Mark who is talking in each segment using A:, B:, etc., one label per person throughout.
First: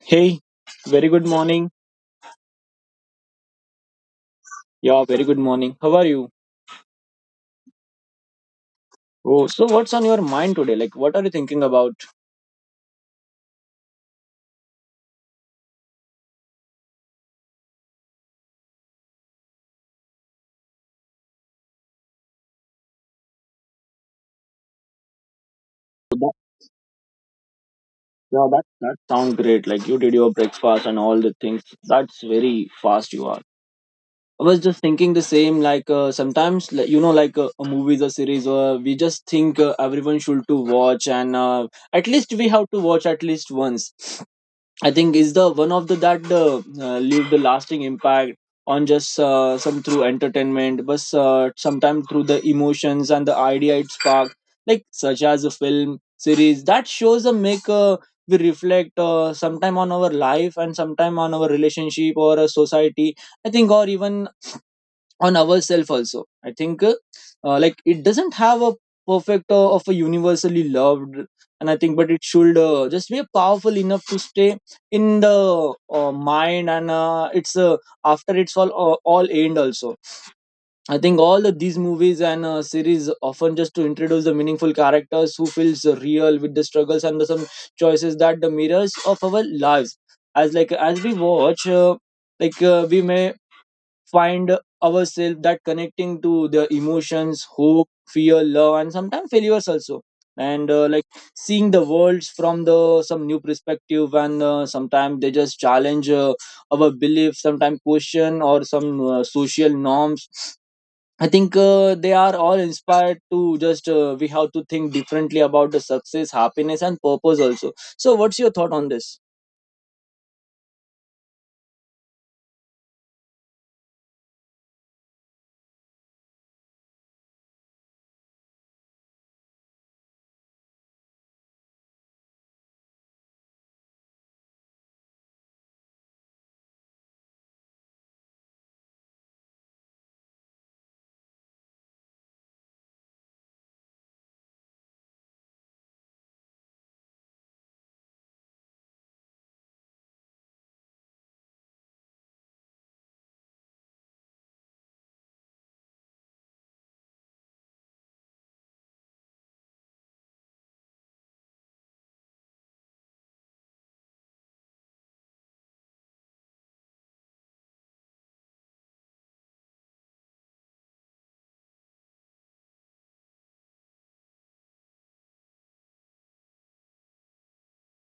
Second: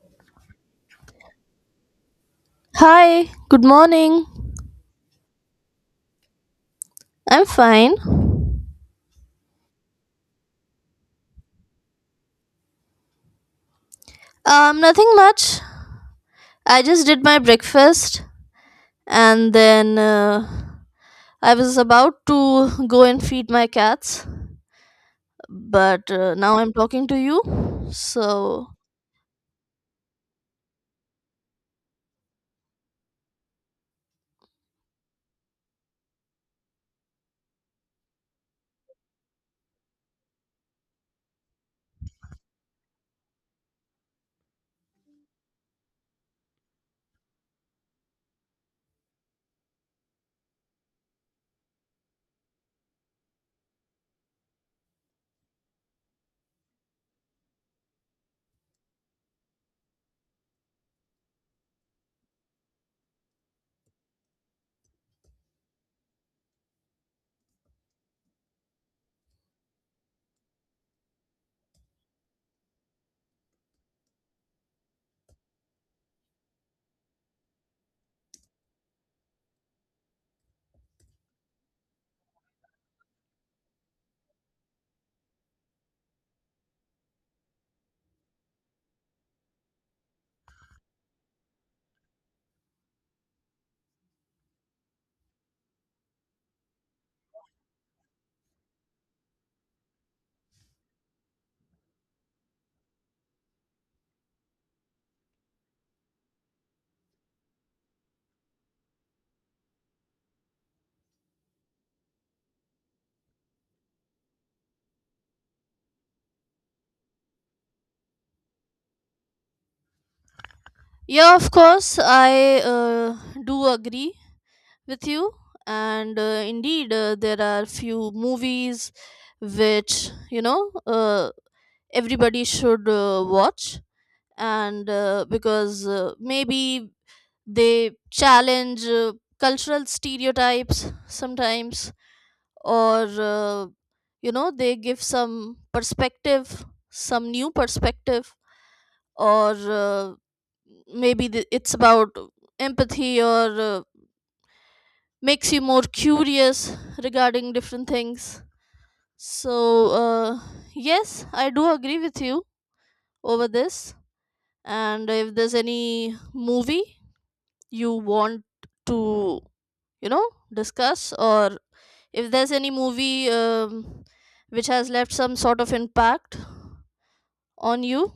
A: Hey, very good morning.
B: Hi, good morning.
A: Yeah, very good morning. How are you?
B: I'm fine.
A: Oh, so what's on your mind today? Like, what are you thinking about?
B: Nothing much. I just did my breakfast and then I was about to go and feed my cats, but
A: That,
B: now I'm talking to you.
A: yeah, that
B: So,
A: that sounds great. Like you did your breakfast and all the things. That's very fast you are. I was just thinking the same. Like sometimes, like, you know, like a movies or series, or we just think everyone should to watch, and at least we have to watch at least once. I think is the one of the that leave the lasting impact on just some through entertainment, but sometimes through the emotions and the idea it spark, like such as a film series that shows a make we reflect sometime on our life and sometime on our relationship or a society. I think, or even on ourselves also. I think like it doesn't have a perfect of a universally loved, and I think but it should just be powerful enough to stay in the mind, and it's after it's all end also. I think all of these movies and series often just to introduce the meaningful characters who feels real with the struggles and the some choices that the mirrors of our lives as like as we watch, we may find ourselves that connecting to the emotions, hope, fear, love, and sometimes failures also. And like seeing the worlds from the some new perspective, and sometimes they just challenge our beliefs, sometimes question or some social norms. I think they are all inspired to just we have to think differently about the success, happiness, and purpose also. So what's your thought on this?
B: yeah, of course, I do agree with you, and indeed, there are few movies which everybody should watch and because maybe they challenge cultural stereotypes sometimes or you know, they give some perspective, some new perspective, or maybe it's about empathy or makes you more curious regarding different things. So yes, I do agree with you over this. And if there's any movie you want to, you know, discuss, or if there's any movie which has left some sort of impact on you,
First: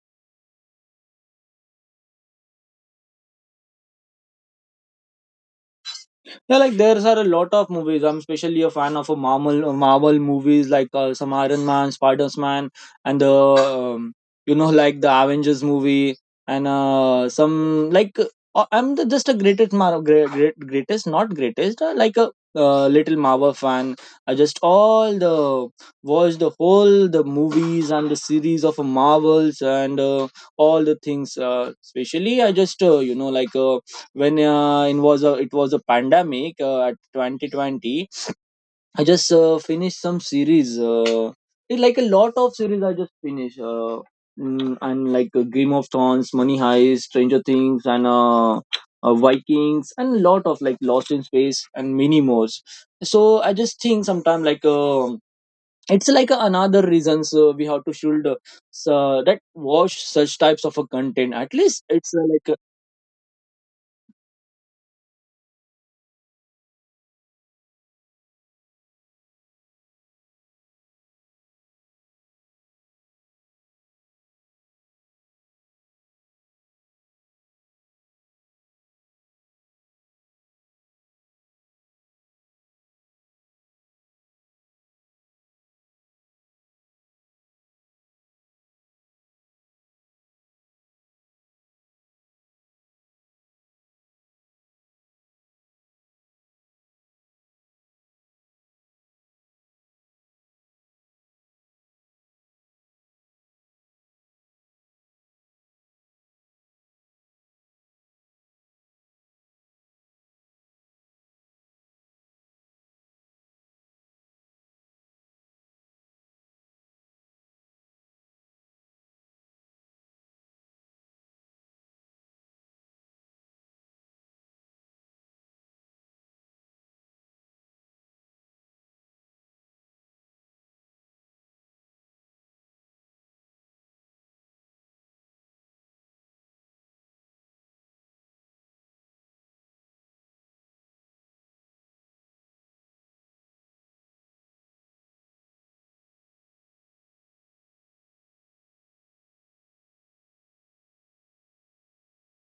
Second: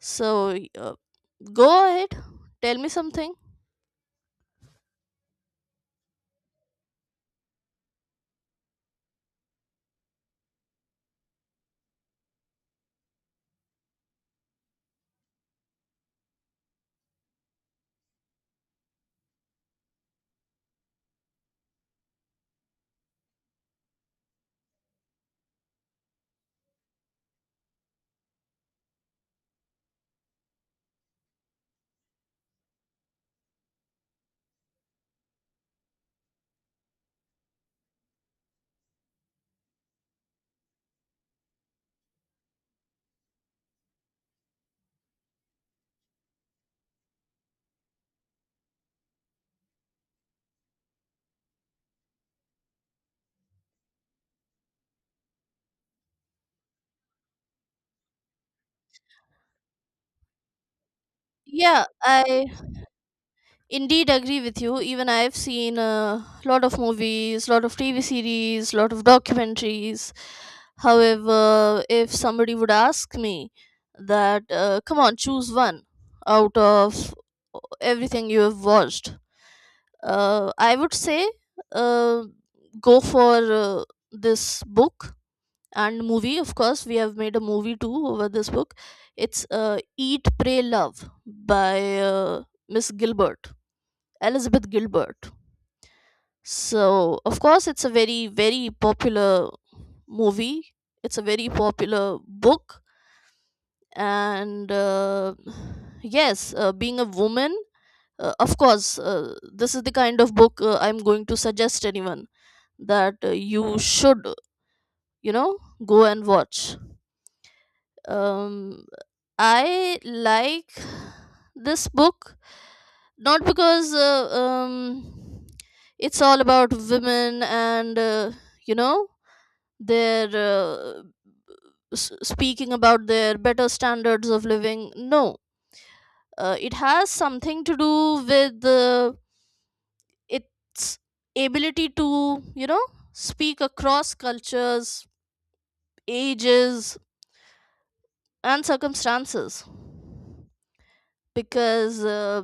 B: so go ahead, tell me something.
A: Yeah, like there are a lot of movies. I'm especially a fan of a Marvel, Marvel movies, like some Iron Man, Spider Man, and the you know, like the Avengers movie, and some like I'm the, just a greatest Mar- great, great greatest not greatest like a little Marvel fan. I just all the watch the whole the movies and the series of Marvels, and all the things. Especially I just you know, like. When it was a pandemic at 2020, I just finished some series, like a lot of series I just finished, and like Game of Thrones, Money Heist, Stranger Things, and Vikings, and lot of like Lost in Space, and many more. So I just think sometimes, like it's like another reasons we have to should so that watch such types of a content at least
B: Yeah
A: it's
B: I
A: like
B: Indeed, agree with you. Even I've seen a lot of movies, lot of TV series, lot of documentaries. However, if somebody would ask me that, come on, choose one out of everything you have watched, I would say uh, go for this book and movie. Of course, we have made a movie too over this book. It's Eat, Pray, Love by Miss Gilbert. Elizabeth Gilbert. So, of course, it's a very, very popular movie. It's a very popular book. And yes, being a woman, of course, this is the kind of book I'm going to suggest anyone that you should, you know, go and watch. um I like this book, not because it's all about women and, you know, their speaking about their better standards of living. No, it has something to do with its ability to, you know, speak across cultures, ages, and circumstances. Because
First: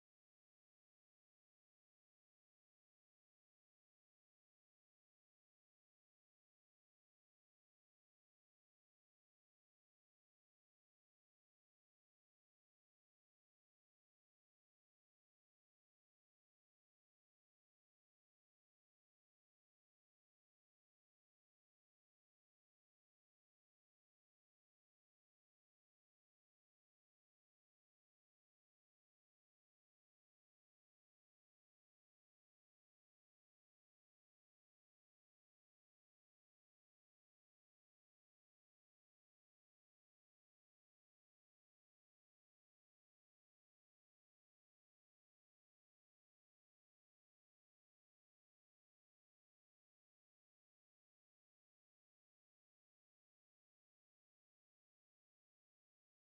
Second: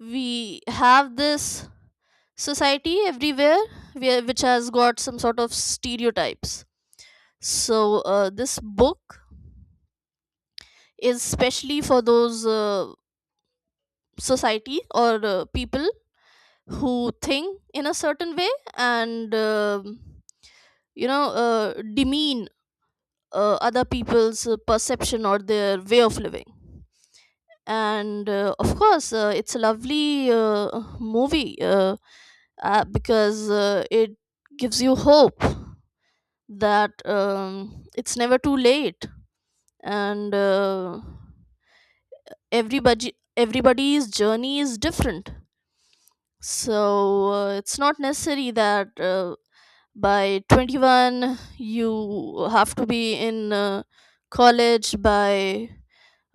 B: we have this society everywhere, which has got some sort of stereotypes. So this book is specially for those society or people who think in a certain way, and you know, demean other people's perception or their way of living. And of course, it's a lovely movie, because it gives you hope that it's never too late. And everybody, everybody's journey is different. So it's not necessary that by 21 you have to be in college, by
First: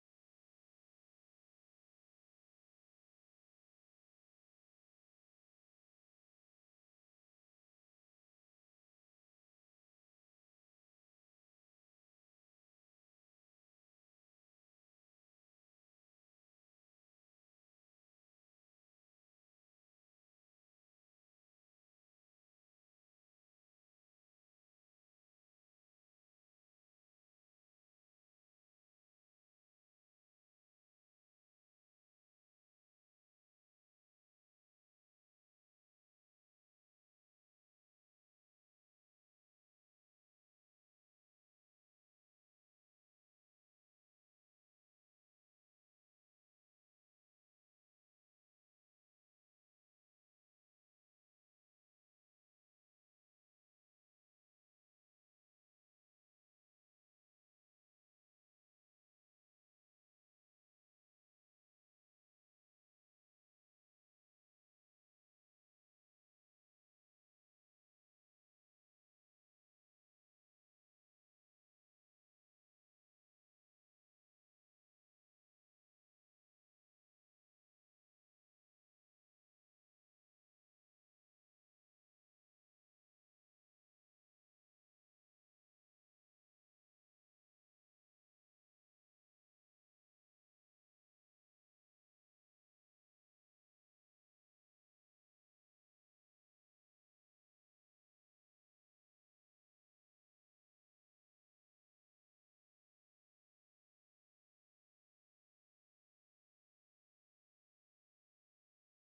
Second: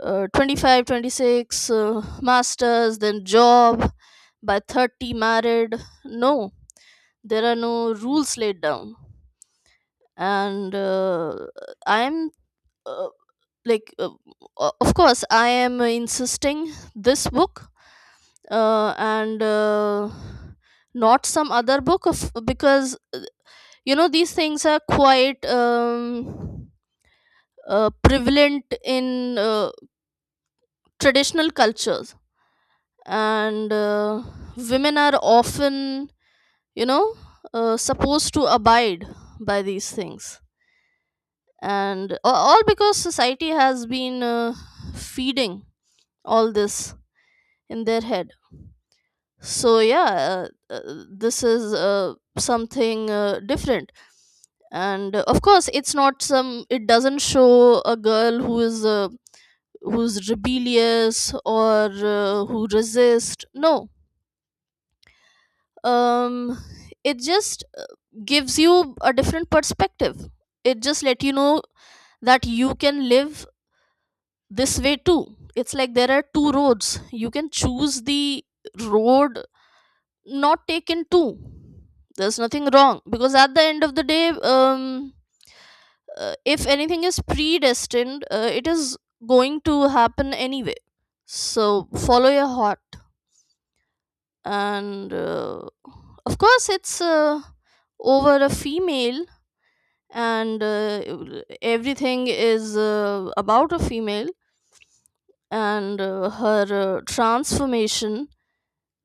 B: 25 26 masters, then job, by 30 married. No, there are no rules laid down. And I'm uh, like uh, of course, I am insisting this book, and not some other book. Of because, you know, these things are quite prevalent in traditional cultures. And women are often, you know, supposed to abide by these things. And all because society has been feeding all this in their head. So yeah, this is something different. And of course, it's not some it doesn't show a girl who is who's rebellious, or who resist. No, um it just gives you a different perspective. It just let you know that you can live this way too. It's like there are two roads, you can choose the road not taken too. There's nothing wrong, because at the end of the day, if anything is predestined, it is going to happen anyway. So follow your heart. And of course, it's over a female, and everything is about a female, and her transformation,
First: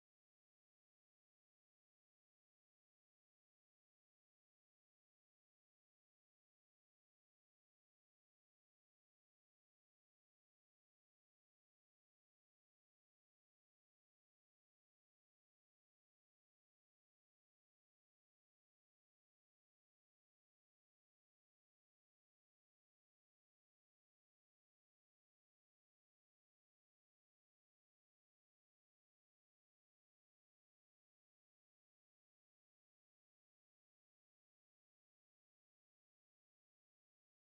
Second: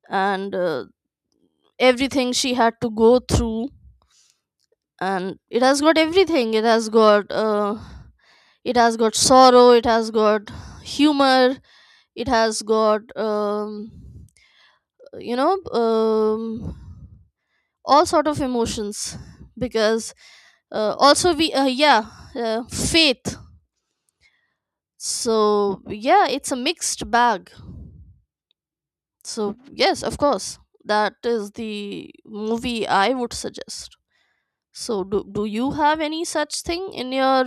B: and everything she had to go through. And it has got everything. It has got it has got sorrow, it has got humor, it has got you know, all sort of emotions. Because also we yeah, faith. So yeah, it's a mixed bag. So yes, of course, that is the movie I would suggest. So do you have any such thing in your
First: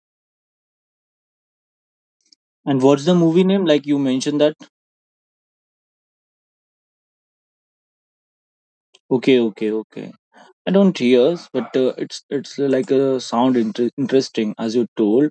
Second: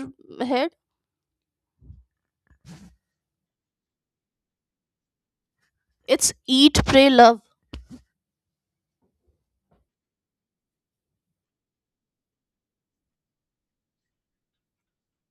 B: head?
A: and what's the movie name like you mentioned that?
B: It's Eat, Pray, Love.
A: Okay, okay, okay. I don't hear, but it's like a sound interesting as you told.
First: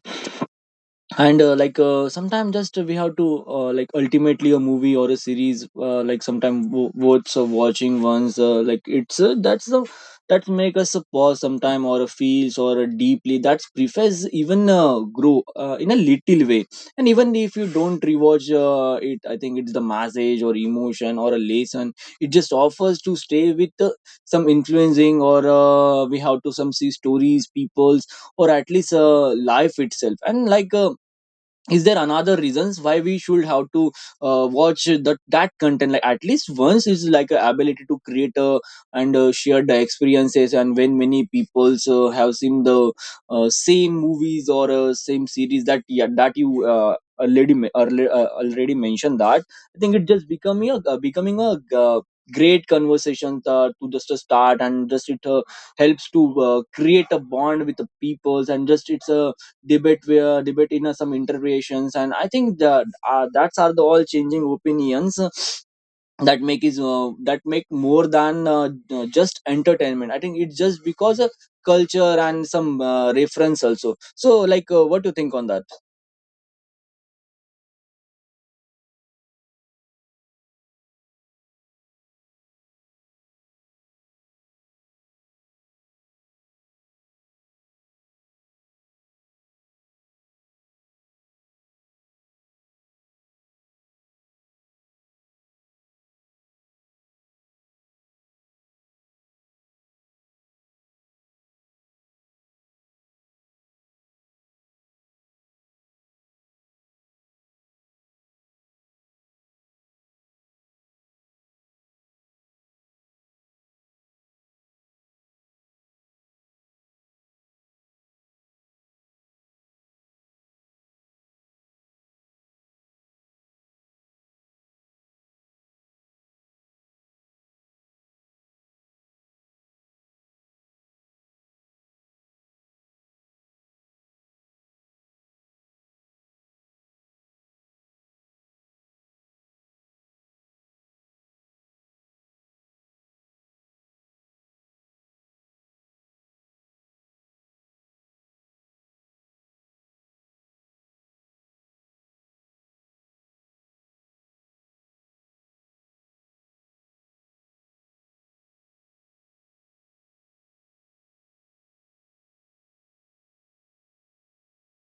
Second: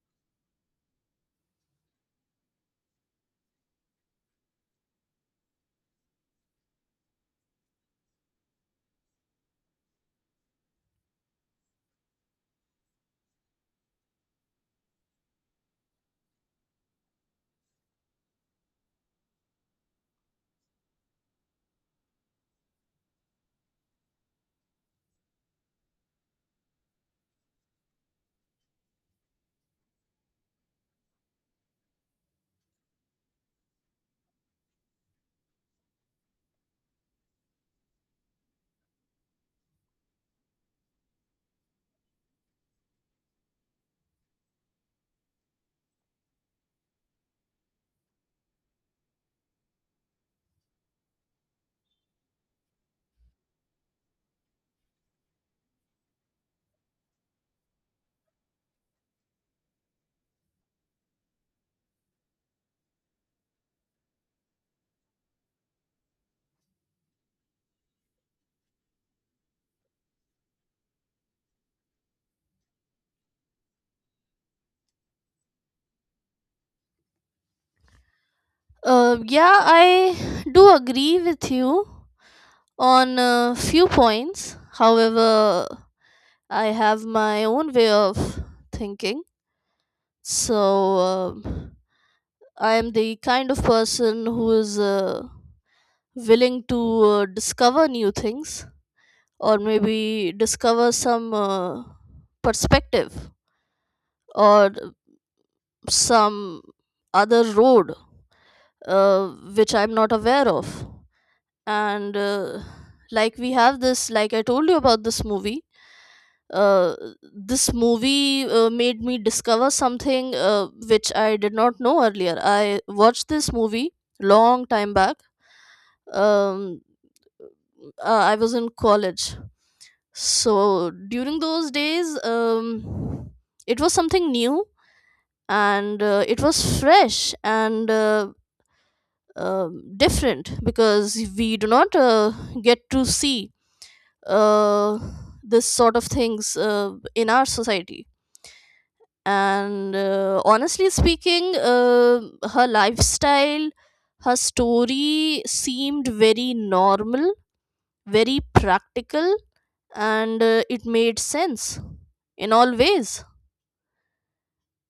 A: And sometimes just we have to, like ultimately a movie or a series, like sometimes worth of watching once, like it's that's the that make us a pause sometime or a feels or a deeply that's preface even grow in a little way. And even if you don't rewatch it, I think it's the message or emotion or a lesson it just offers to stay with, some influencing or we have to some see stories peoples or at least life itself. And like is there another reasons why we should have to watch that content like at least once is like a ability to create a, and share the experiences. And when many people have seen the same movies or same series that, yeah, that you already mentioned that, I think it just becoming a uh, great conversation to just a start. And just it helps to create a bond with the peoples. And just it's a debate where debate in some interpretations. And I think that that's are the all changing opinions that make more than just entertainment. I think it's just because of culture and some reference also. So like what do you think on that?
B: Yeah, I do agree with you on a few points. However, I have my own way of thinking. So I am the kind of person who is willing to discover new things, or maybe discover some perspective, or some other road uh, which I'm not aware of. And like we have this, like I told you about this movie. Uh, this movie made me discover something which I did not know earlier. I watched this movie long time back. Um, I was in college, so during those days, it was something new, and it was fresh and different, because we do not get to see uh, this sort of things in our society. And honestly speaking, her lifestyle, her story seemed very normal, very practical, and it made sense in all ways.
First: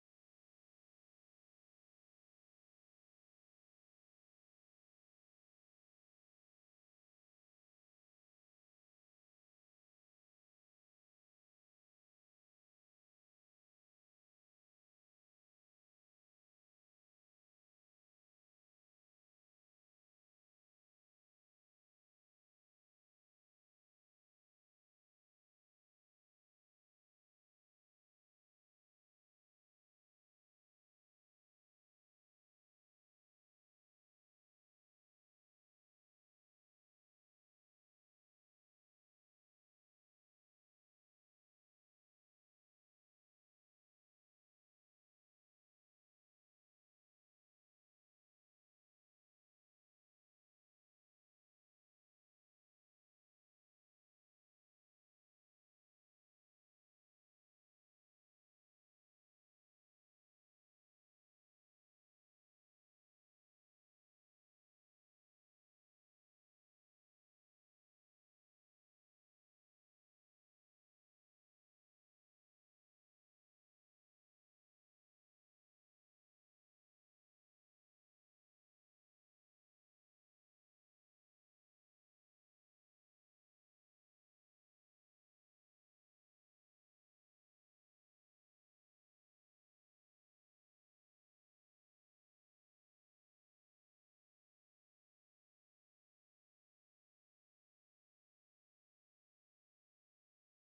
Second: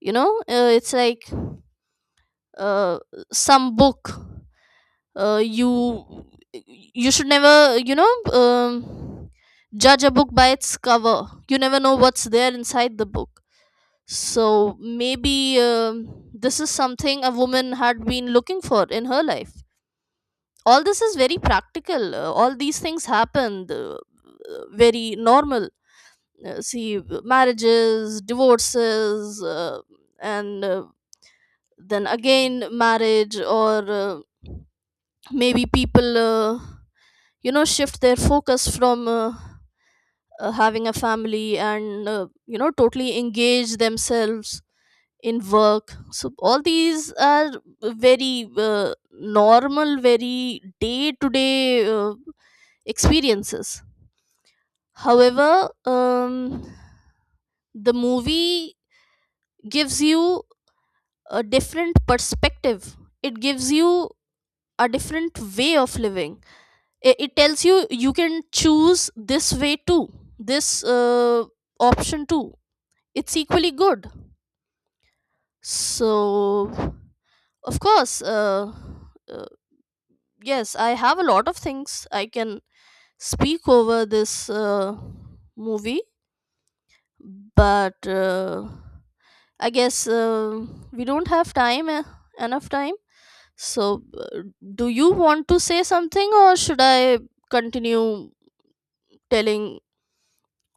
B: You know, it's like uh, some book, uh, you you should never, you know, um, judge a book by its cover. You never know what's there inside the book. So maybe this is something a woman had been looking for in her life. All this is very practical, all these things happened, very normal, see marriages, divorces, and then again marriage, or uh, maybe people, you know, shift their focus from having a family, and you know, totally engage themselves in work. So all these are very normal, very day to day experiences. However, the movie gives you a different perspective. It gives you a different way of living. It tells you you can choose this way too, this uh, option too. It's equally good. So of course, uh, yes, I have a lot of things I can speak over this movie, but I guess we don't have time, enough time. So uh, do you want to say something, or should I continue telling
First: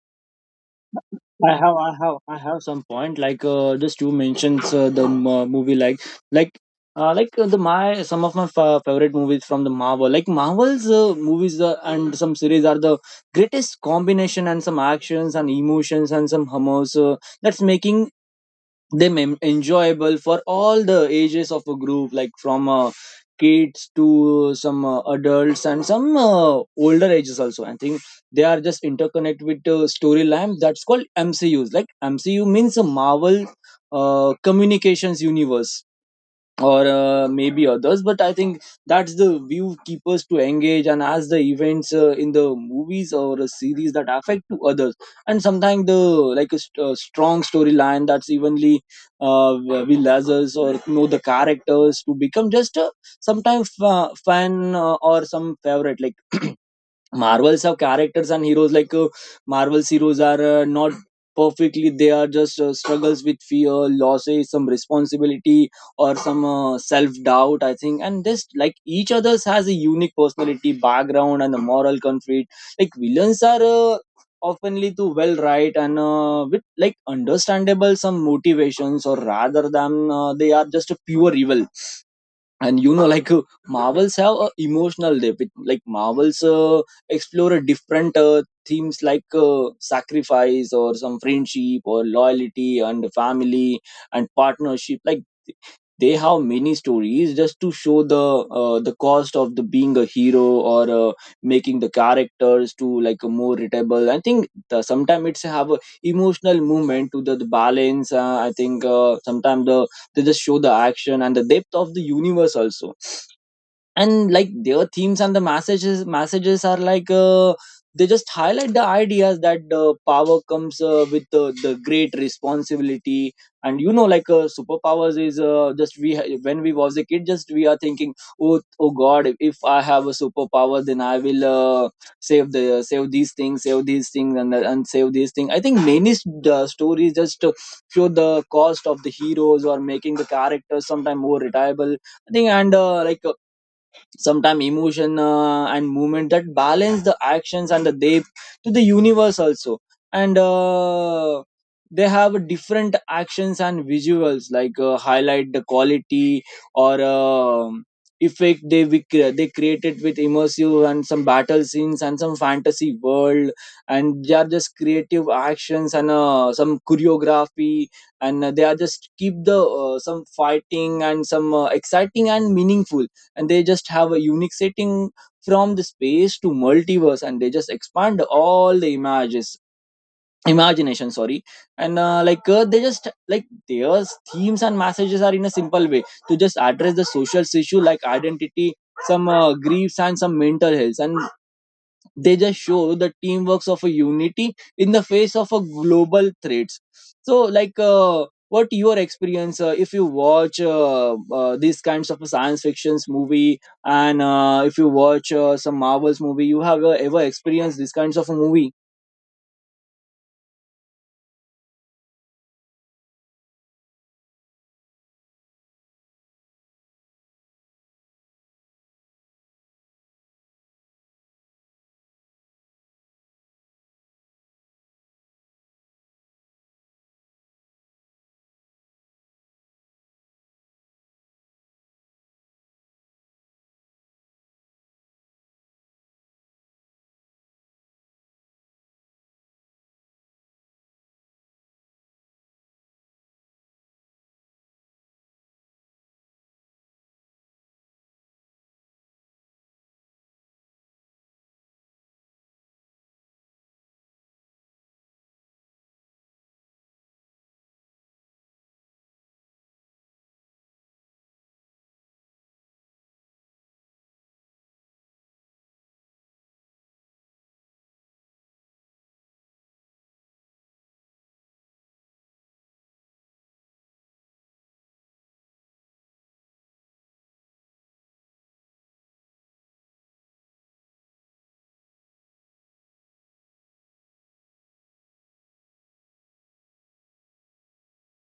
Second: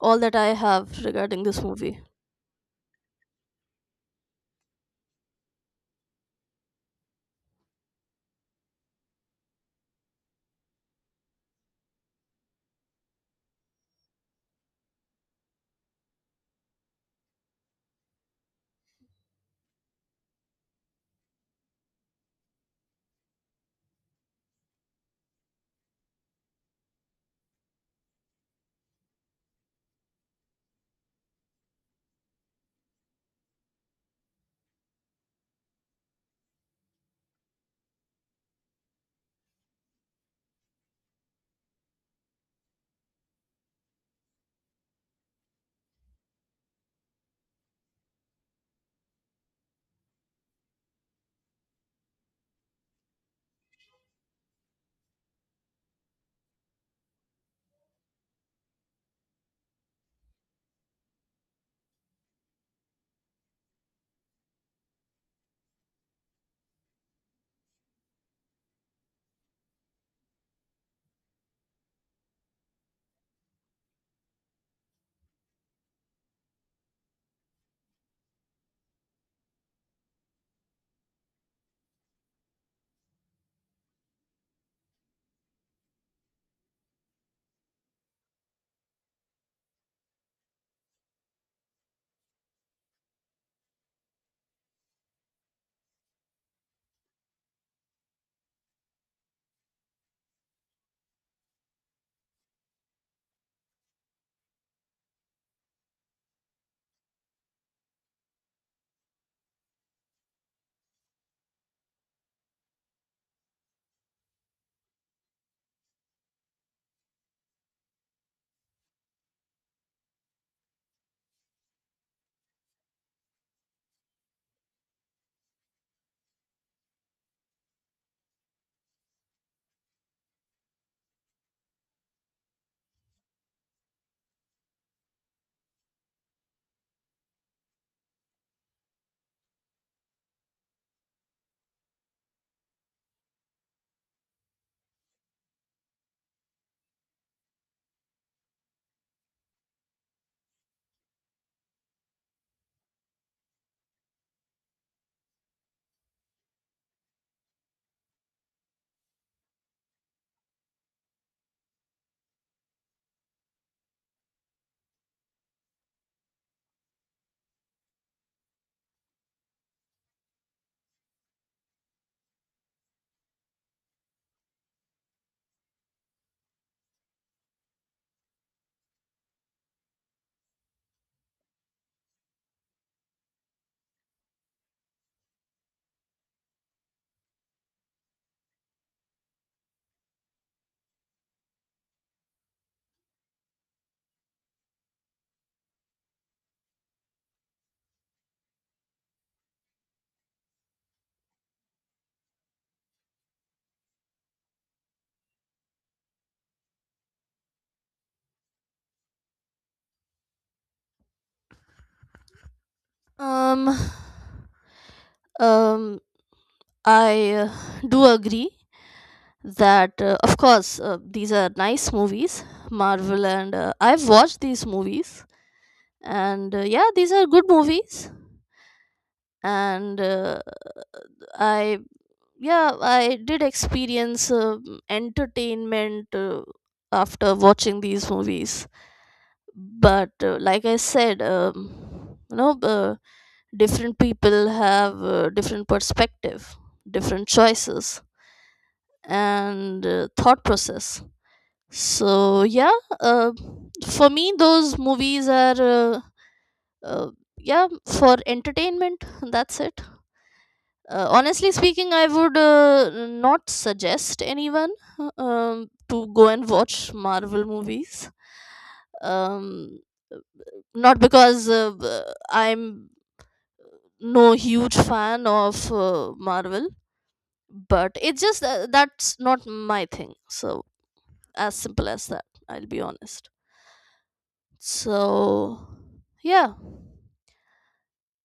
B: all that I have regarding
A: I
B: this
A: have, I
B: movie?
A: have, I have some point. Like just you mentioned movie, like, the my some of my favorite movies from the Marvel, like Marvel's movies and some series are the greatest combination and some actions and emotions and some humors, that's making them enjoyable for all the ages of a group like from kids to some adults and some older ages also. I think they are just interconnected with storylines that's called MCUs, like MCU means a Marvel Communications Universe or maybe others. But I think that's the view keepers to engage, and as the events in the movies or a series that affect to others. And sometimes the like a, a strong storyline that's evenly uh, will others or know the characters to become just a sometimes fan or some favorite, like Marvels have characters and heroes like Marvel's heroes are not perfectly, they are just struggles with fear, losses, some responsibility or some self doubt. I think, and just like each others has a unique personality, background, and a moral conflict. Like villains are oftenly too well right, and with like understandable some motivations or rather than they are just a pure evil. And you know like Marvels have a emotional depth. Like Marvels explore a different themes like sacrifice or some friendship or loyalty and family and partnership. Like they have many stories just to show the cost of the being a hero, or making the characters to like a more readable. I think sometimes it's have a emotional movement to the balance. I think sometimes the they just show the action and the depth of the universe also. And like their themes and the messages are like, they just highlight the ideas that power comes with the great responsibility. And you know, like superpowers is, just when we was a kid, just we are thinking, oh, oh god, if I have a superpower, then I will save the save these things and save these things. I think many stories just show the cost of the heroes or making the characters sometimes more reliable, I think. And sometime emotion and movement that balance the actions and the depth to the universe also. And they have different actions and visuals like highlight the quality or effect they they created with immersive and some battle scenes and some fantasy world. And they are just creative actions and some choreography. And they are just keep the some fighting and some exciting and meaningful. And they just have a unique setting from the space to multiverse, and they just expand all the images imagination, sorry. And they just like their themes and messages are in a simple way to just address the social issue like identity, some griefs, and some mental health. And they just show the teamworks of a unity in the face of a global threats. So like what your experience if you watch these kinds of science fictions movie? And if you watch some Marvels movie, you have ever experienced these kinds of a movie?
B: Um, um, I do agree that, of course, these are nice movies, Marvel, and I've watched these movies, and yeah, these are good movies, and I yeah, I did experience entertainment after watching these movies, but like I said, you know. Different people have different perspective, different choices, and thought process. So yeah, uh, for me those movies are, uh, yeah, for entertainment. That's it. Honestly speaking, I would not suggest anyone to go and watch Marvel movies. um, Not because I'm no huge fan of Marvel, but it's just that's not my thing. So as simple as that, I'll be honest. So yeah.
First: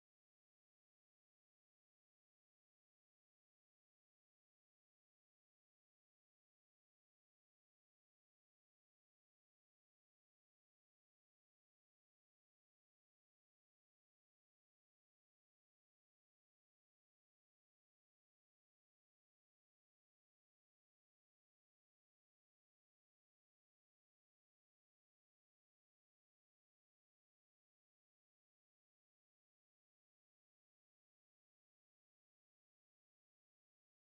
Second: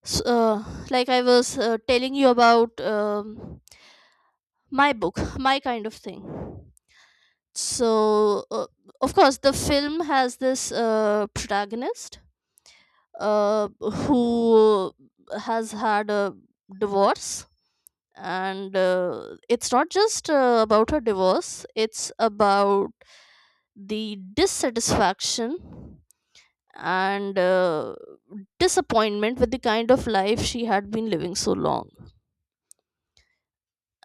B: So, like I was telling you about my book, my kind of thing. So of course, the film has this protagonist, uh, who has had a divorce. And it's not just about her divorce, it's about the dissatisfaction and disappointment with the kind of life she had been living so long.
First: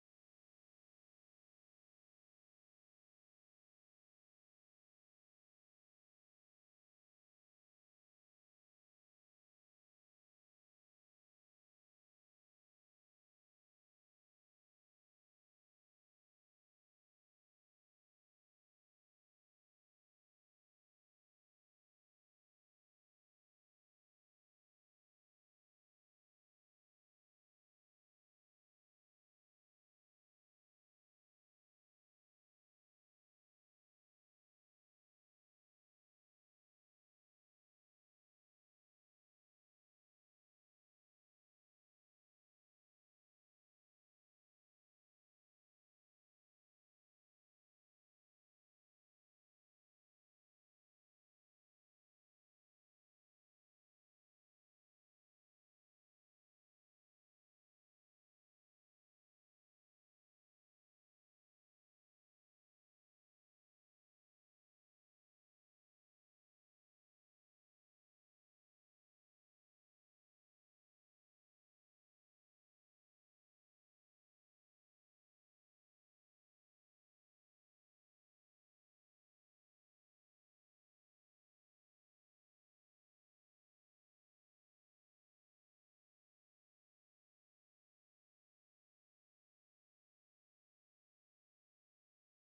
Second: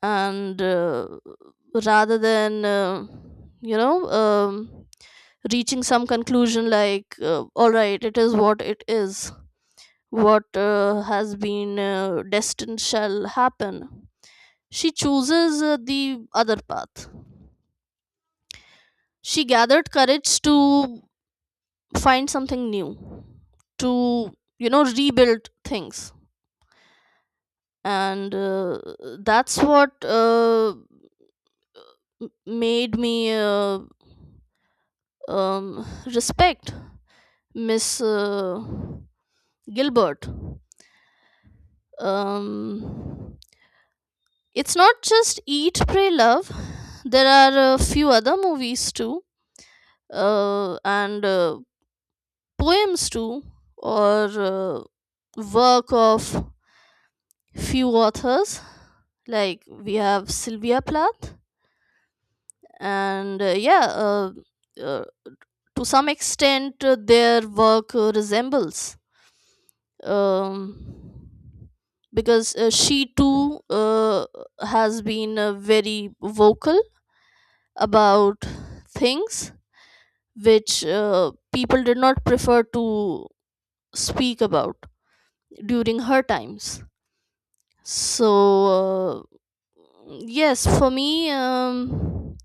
B: And rather than, you know, reaching some conclusion like, all right, it is what it is, what has been destined shall happen. She chooses the other path. She gathered courage to find something new, to, you know, rebuild things. And that's what made me um, respect Miss Gilbert. um, it's not just Eat Pray Love, there are a few other movies too, and poems too, or uh, work of few authors, like we have Sylvia Plath. And yeah, uh, to some extent their work resembles. um, because she too has been very vocal about things which people did not prefer to speak about during her times. So uh, yes, for me,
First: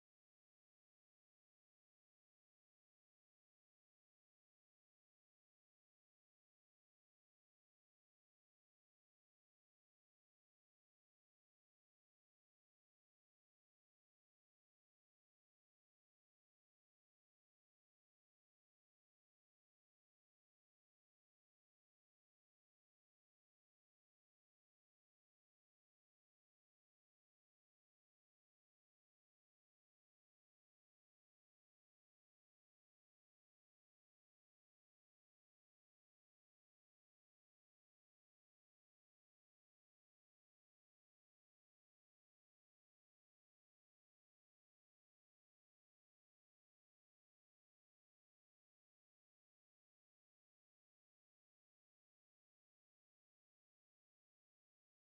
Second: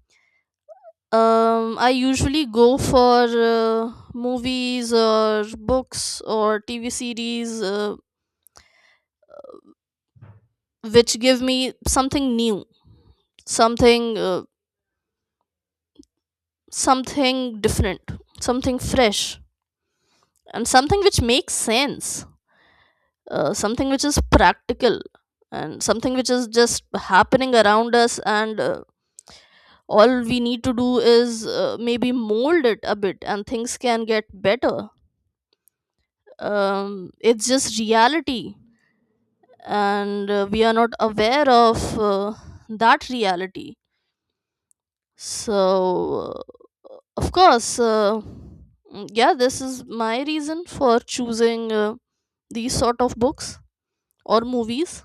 B: I usually go for movies or books or TV series which give me something new, something something different, something fresh, and something which makes sense, something which is practical, and something which is just happening around us and all we need to do is maybe mold it a bit, and things can get better. It's just reality, and we are not aware of that reality. So of course, yeah, this is my reason for choosing these sort of books or movies.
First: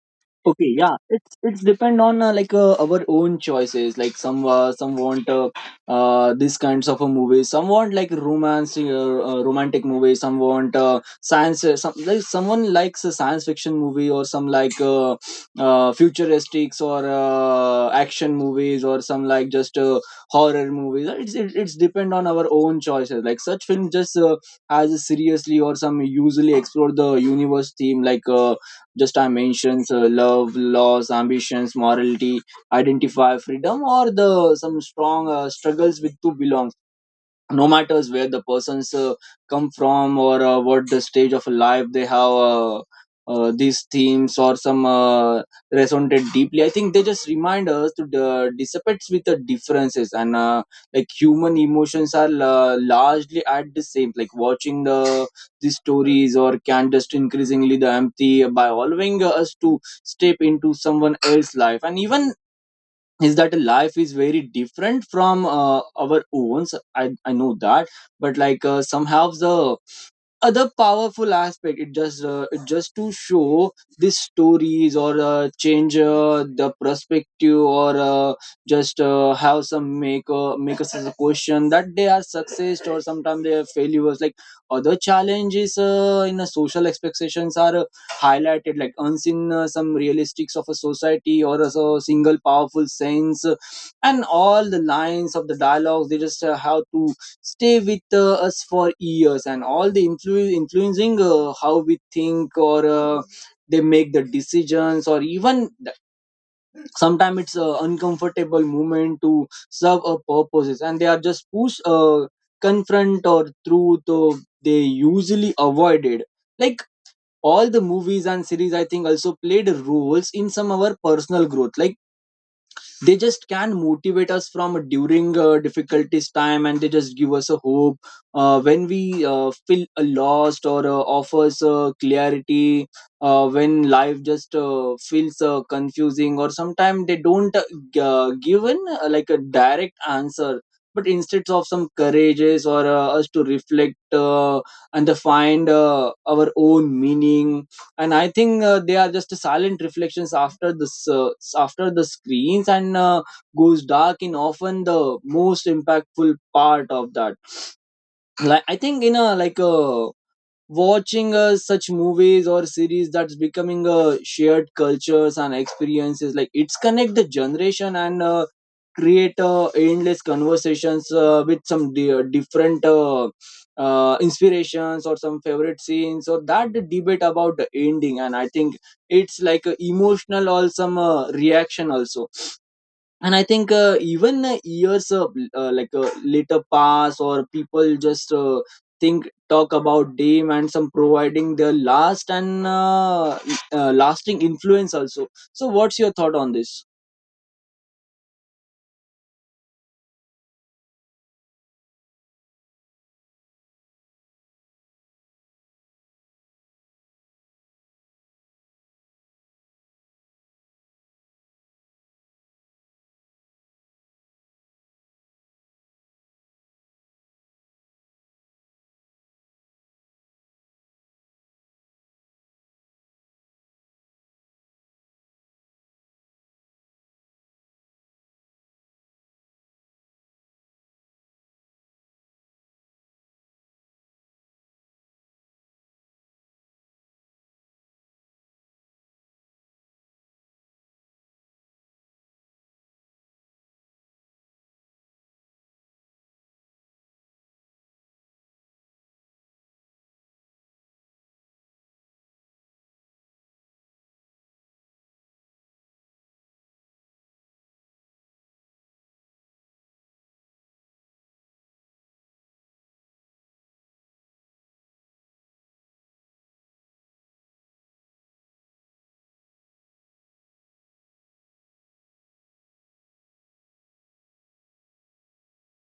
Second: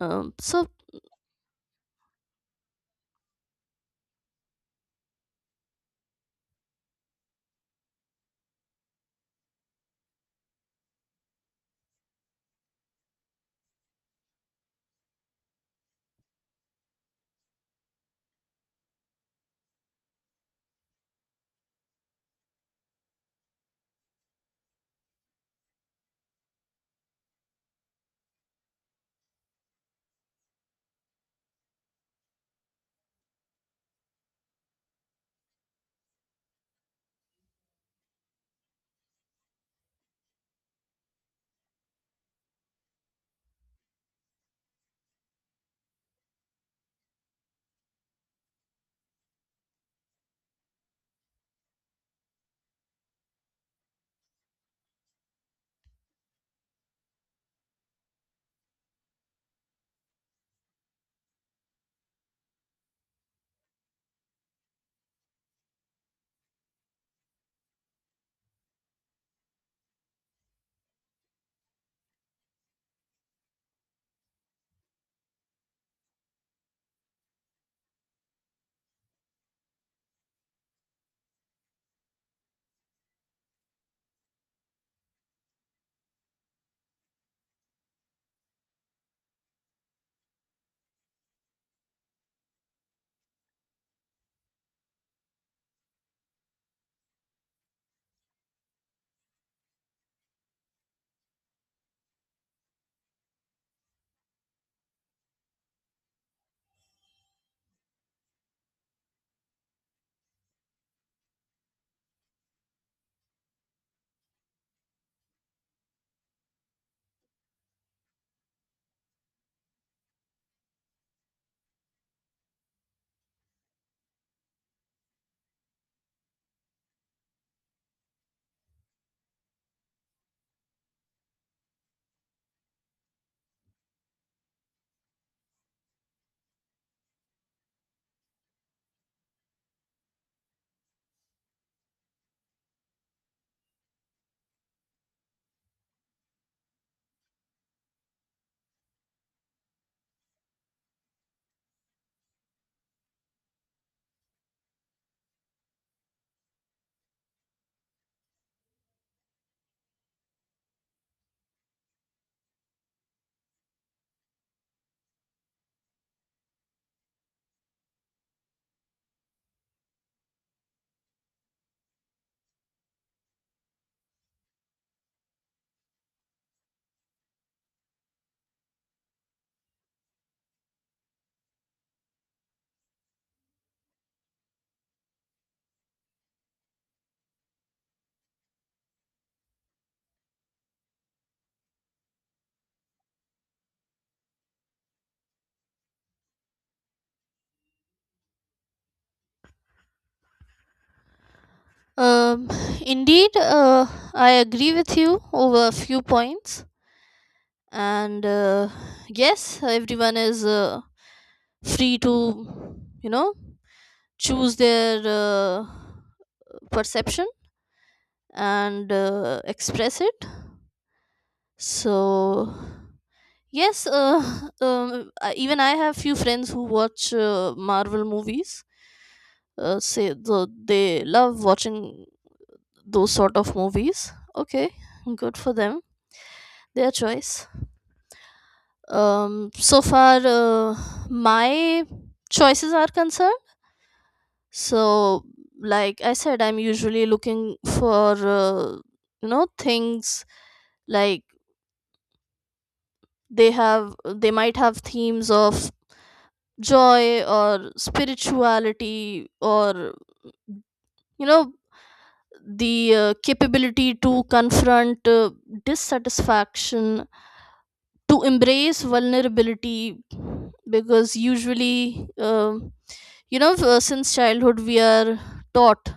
A: Okay,
B: So
A: yeah, it's depend on our own choices, like some want these kinds of a movie, some want like romance, romantic movie, some want science, some like someone likes a science fiction movie, or some like futuristics or action movies, or some like just horror movies. It's depend on our own choices. Like such film just as seriously or some usually explore the universe theme, like just dimensions, love, loss, ambitions, morality, identify, freedom, or the some strong struggles with to belong, no matters where the persons come from or what the stage of life they have. Uh, these themes or some resonated deeply. I think they just remind us to dissipate with the differences. And like human emotions are largely at the same. Like watching the these stories or can just increasingly the empty by Allowing us to step into someone else's life and even is that life is very different from our own. So I know that, but somehow the other powerful aspect, it just to show these stories or change the perspective, or just have some make us as a question that they are success or sometimes they are failures, like other challenges in a social expectations are highlighted, like unseen some realistics of a society or as a so single powerful sense. And all the lines of the dialogues, they just have to stay with us for years, and all the influencing how we think, or they make the decisions, or even sometimes it's an uncomfortable moment to serve a purposes, and they are just push confront or truth or they usually avoided. Like, all the movies and series, I think, also played roles in some of our personal growth. Like, they just can motivate us from during difficulties time, and they just give us a hope when we feel lost, or offers clarity when life just feels confusing. Or sometimes they don't give an like a direct answer, but instead of some courages or us to reflect and to find our own meaning. And I think they are just silent reflections after this after the screens, and goes dark in often the most impactful part of that. Like i think in a like a watching such movies or series, that's becoming shared cultures and experiences. Like, it's connect the generation and create endless conversations with some different inspirations, or some favorite scenes, or that the debate about the ending. And I think it's like a emotional or some reaction also. And I think even years later pass, or people just think, talk about dame and some providing their last, and lasting influence also. So what's your thought on this?
B: um, indeed, I agree with you over a few points. And yes, everyone is free to, you know, choose their perception and express it. So yes, even I have few friends who watch Marvel movies, say they love watching those sort of movies. Okay, good for them, their choice. So far my choices are concerned, so like I said, I'm usually looking for, you know, things like they have, they might have themes of joy or spirituality, or you know, the capability to confront dissatisfaction, to embrace vulnerability. Because usually, you know, since childhood we are taught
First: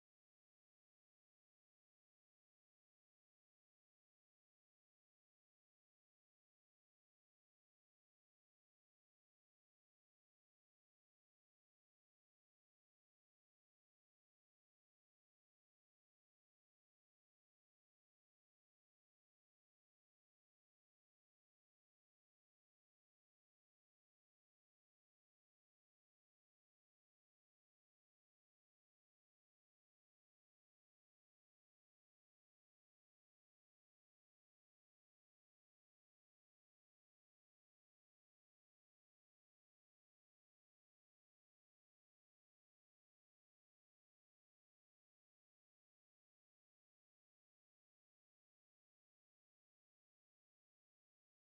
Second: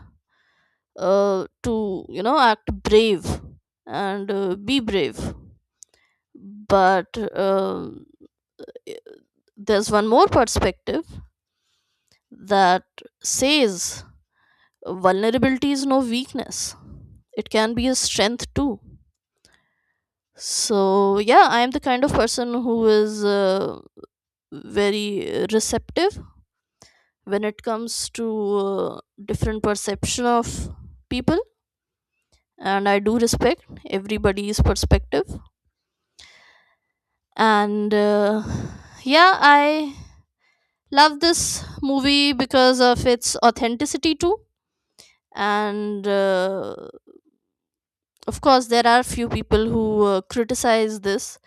B: to, you know, act brave, and be brave. But uh, there's one more perspective that says vulnerability is no weakness, it can be a strength too. So, yeah, I am the kind of person who is very receptive when it comes to different perception of people. And I do respect everybody's perspective. And yeah, I love this movie because of its authenticity too. And of course, there are few people who criticize this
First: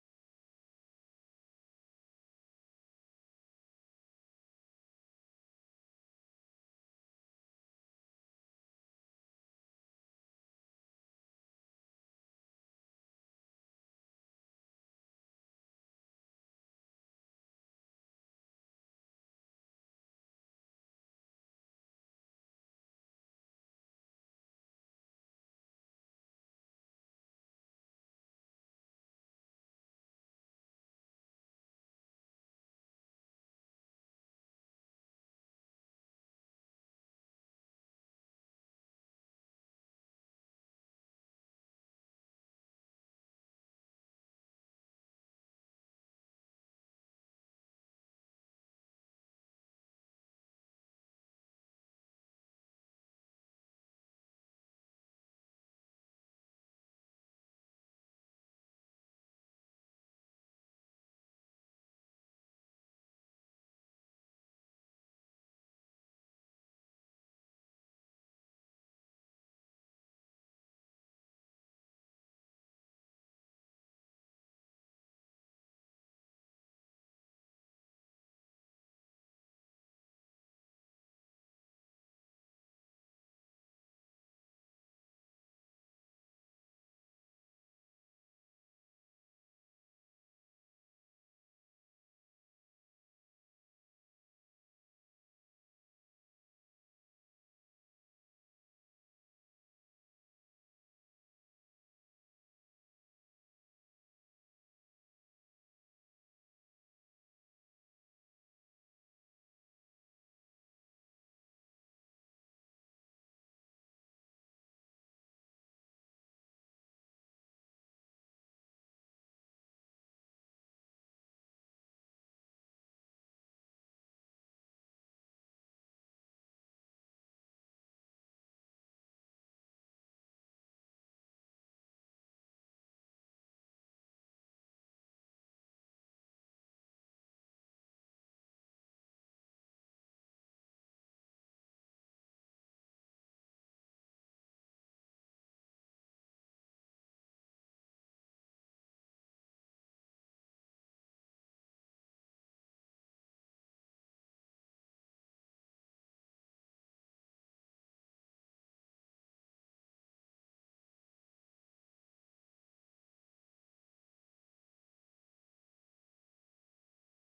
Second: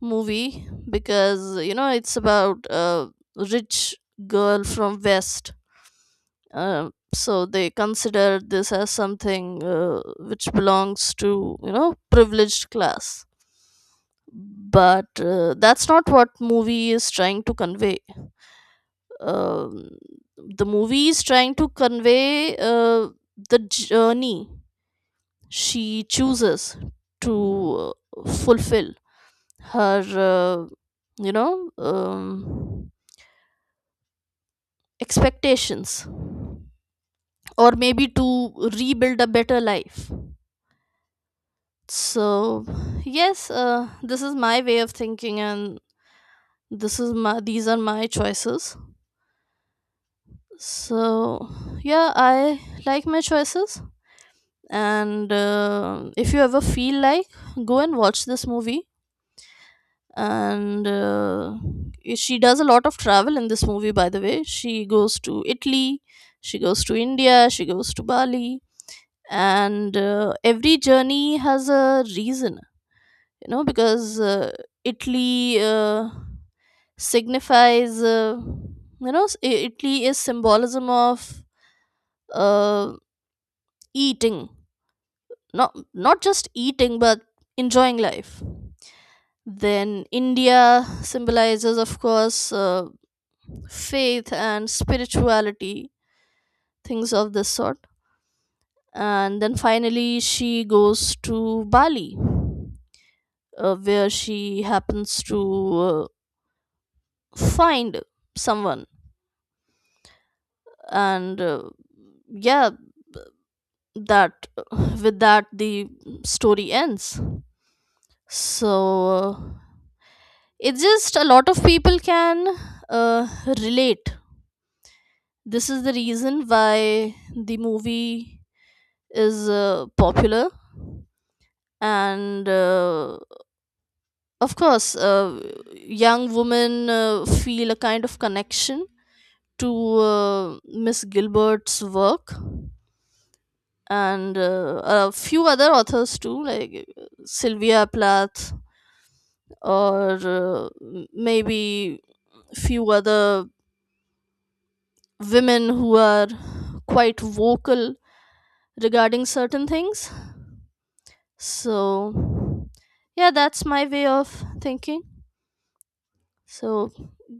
B: movie because, you know, it's about a rich girl from West. So they consider this as something which belongs to, you know, privileged class. But that's not what movie is trying to convey. um, the movie is trying to convey the journey she chooses to fulfill her, you know, expectations, or maybe to rebuild a better life. So yes, this is my way of thinking, and this is my these are my choices. So yeah, I like my choices. And if you ever feel like, go and watch this movie. And she does a lot of travel in this movie, by the way. She goes to Italy, she goes to India, she goes to Bali. And every journey has a reason, you know, because Italy signifies, Italy is symbolism of uh, eating, not just eating, but enjoying life. Then India symbolizes, of course, faith and spirituality, things of this sort. And then finally, she goes to Bali, where she happens to find someone. And yeah, that with that, the story ends. So it's just a lot of people can relate. This is the reason why the movie is popular. And of course, young women feel a kind of connection to Miss Gilbert's work, and a few other authors too, like Sylvia Plath, or maybe few other women who are quite vocal regarding certain things. So, yeah, that's my way of thinking. So,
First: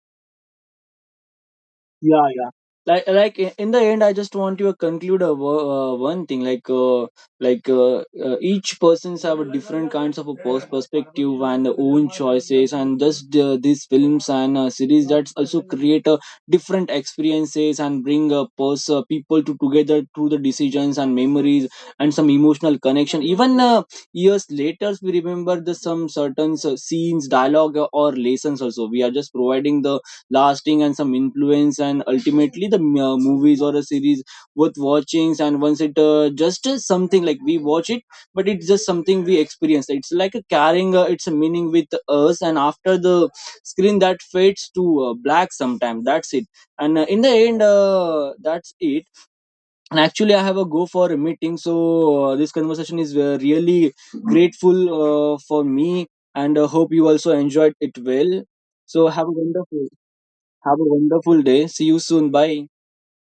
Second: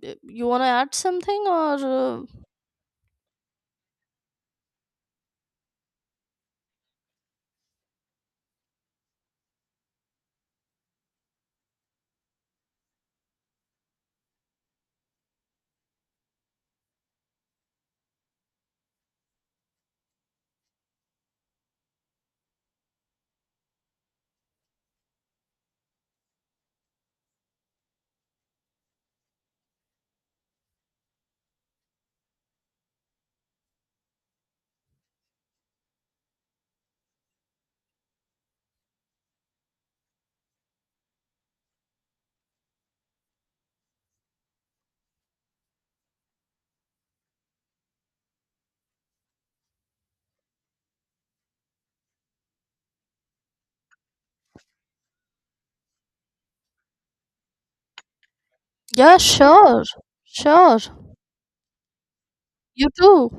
B: you want to add something or?
A: Yeah, yeah, in the end I just want to conclude one thing. Like uh, each persons have a different kinds of a perspective and their own choices, and thus these films and series that also create a different experiences and bring people to together through the decisions and memories and some emotional connection. Even years later, we remember the some certain scenes, dialogue, or lessons. Also, we are just providing the lasting and some influence. And ultimately, the movies or a series worth watching. And once it just something like we watch it, but it's just something we experience. It's like a carrying its a meaning with us, and after the screen that fades to black sometime, that's it. And in the end, that's it. And actually, I have a go for a meeting, so this conversation is really grateful for me, and hope you also enjoyed it well. So
B: Yeah,
A: have a
B: sure.
A: wonderful, have
B: Sure.
A: a wonderful day. See you soon. Bye.
B: You too.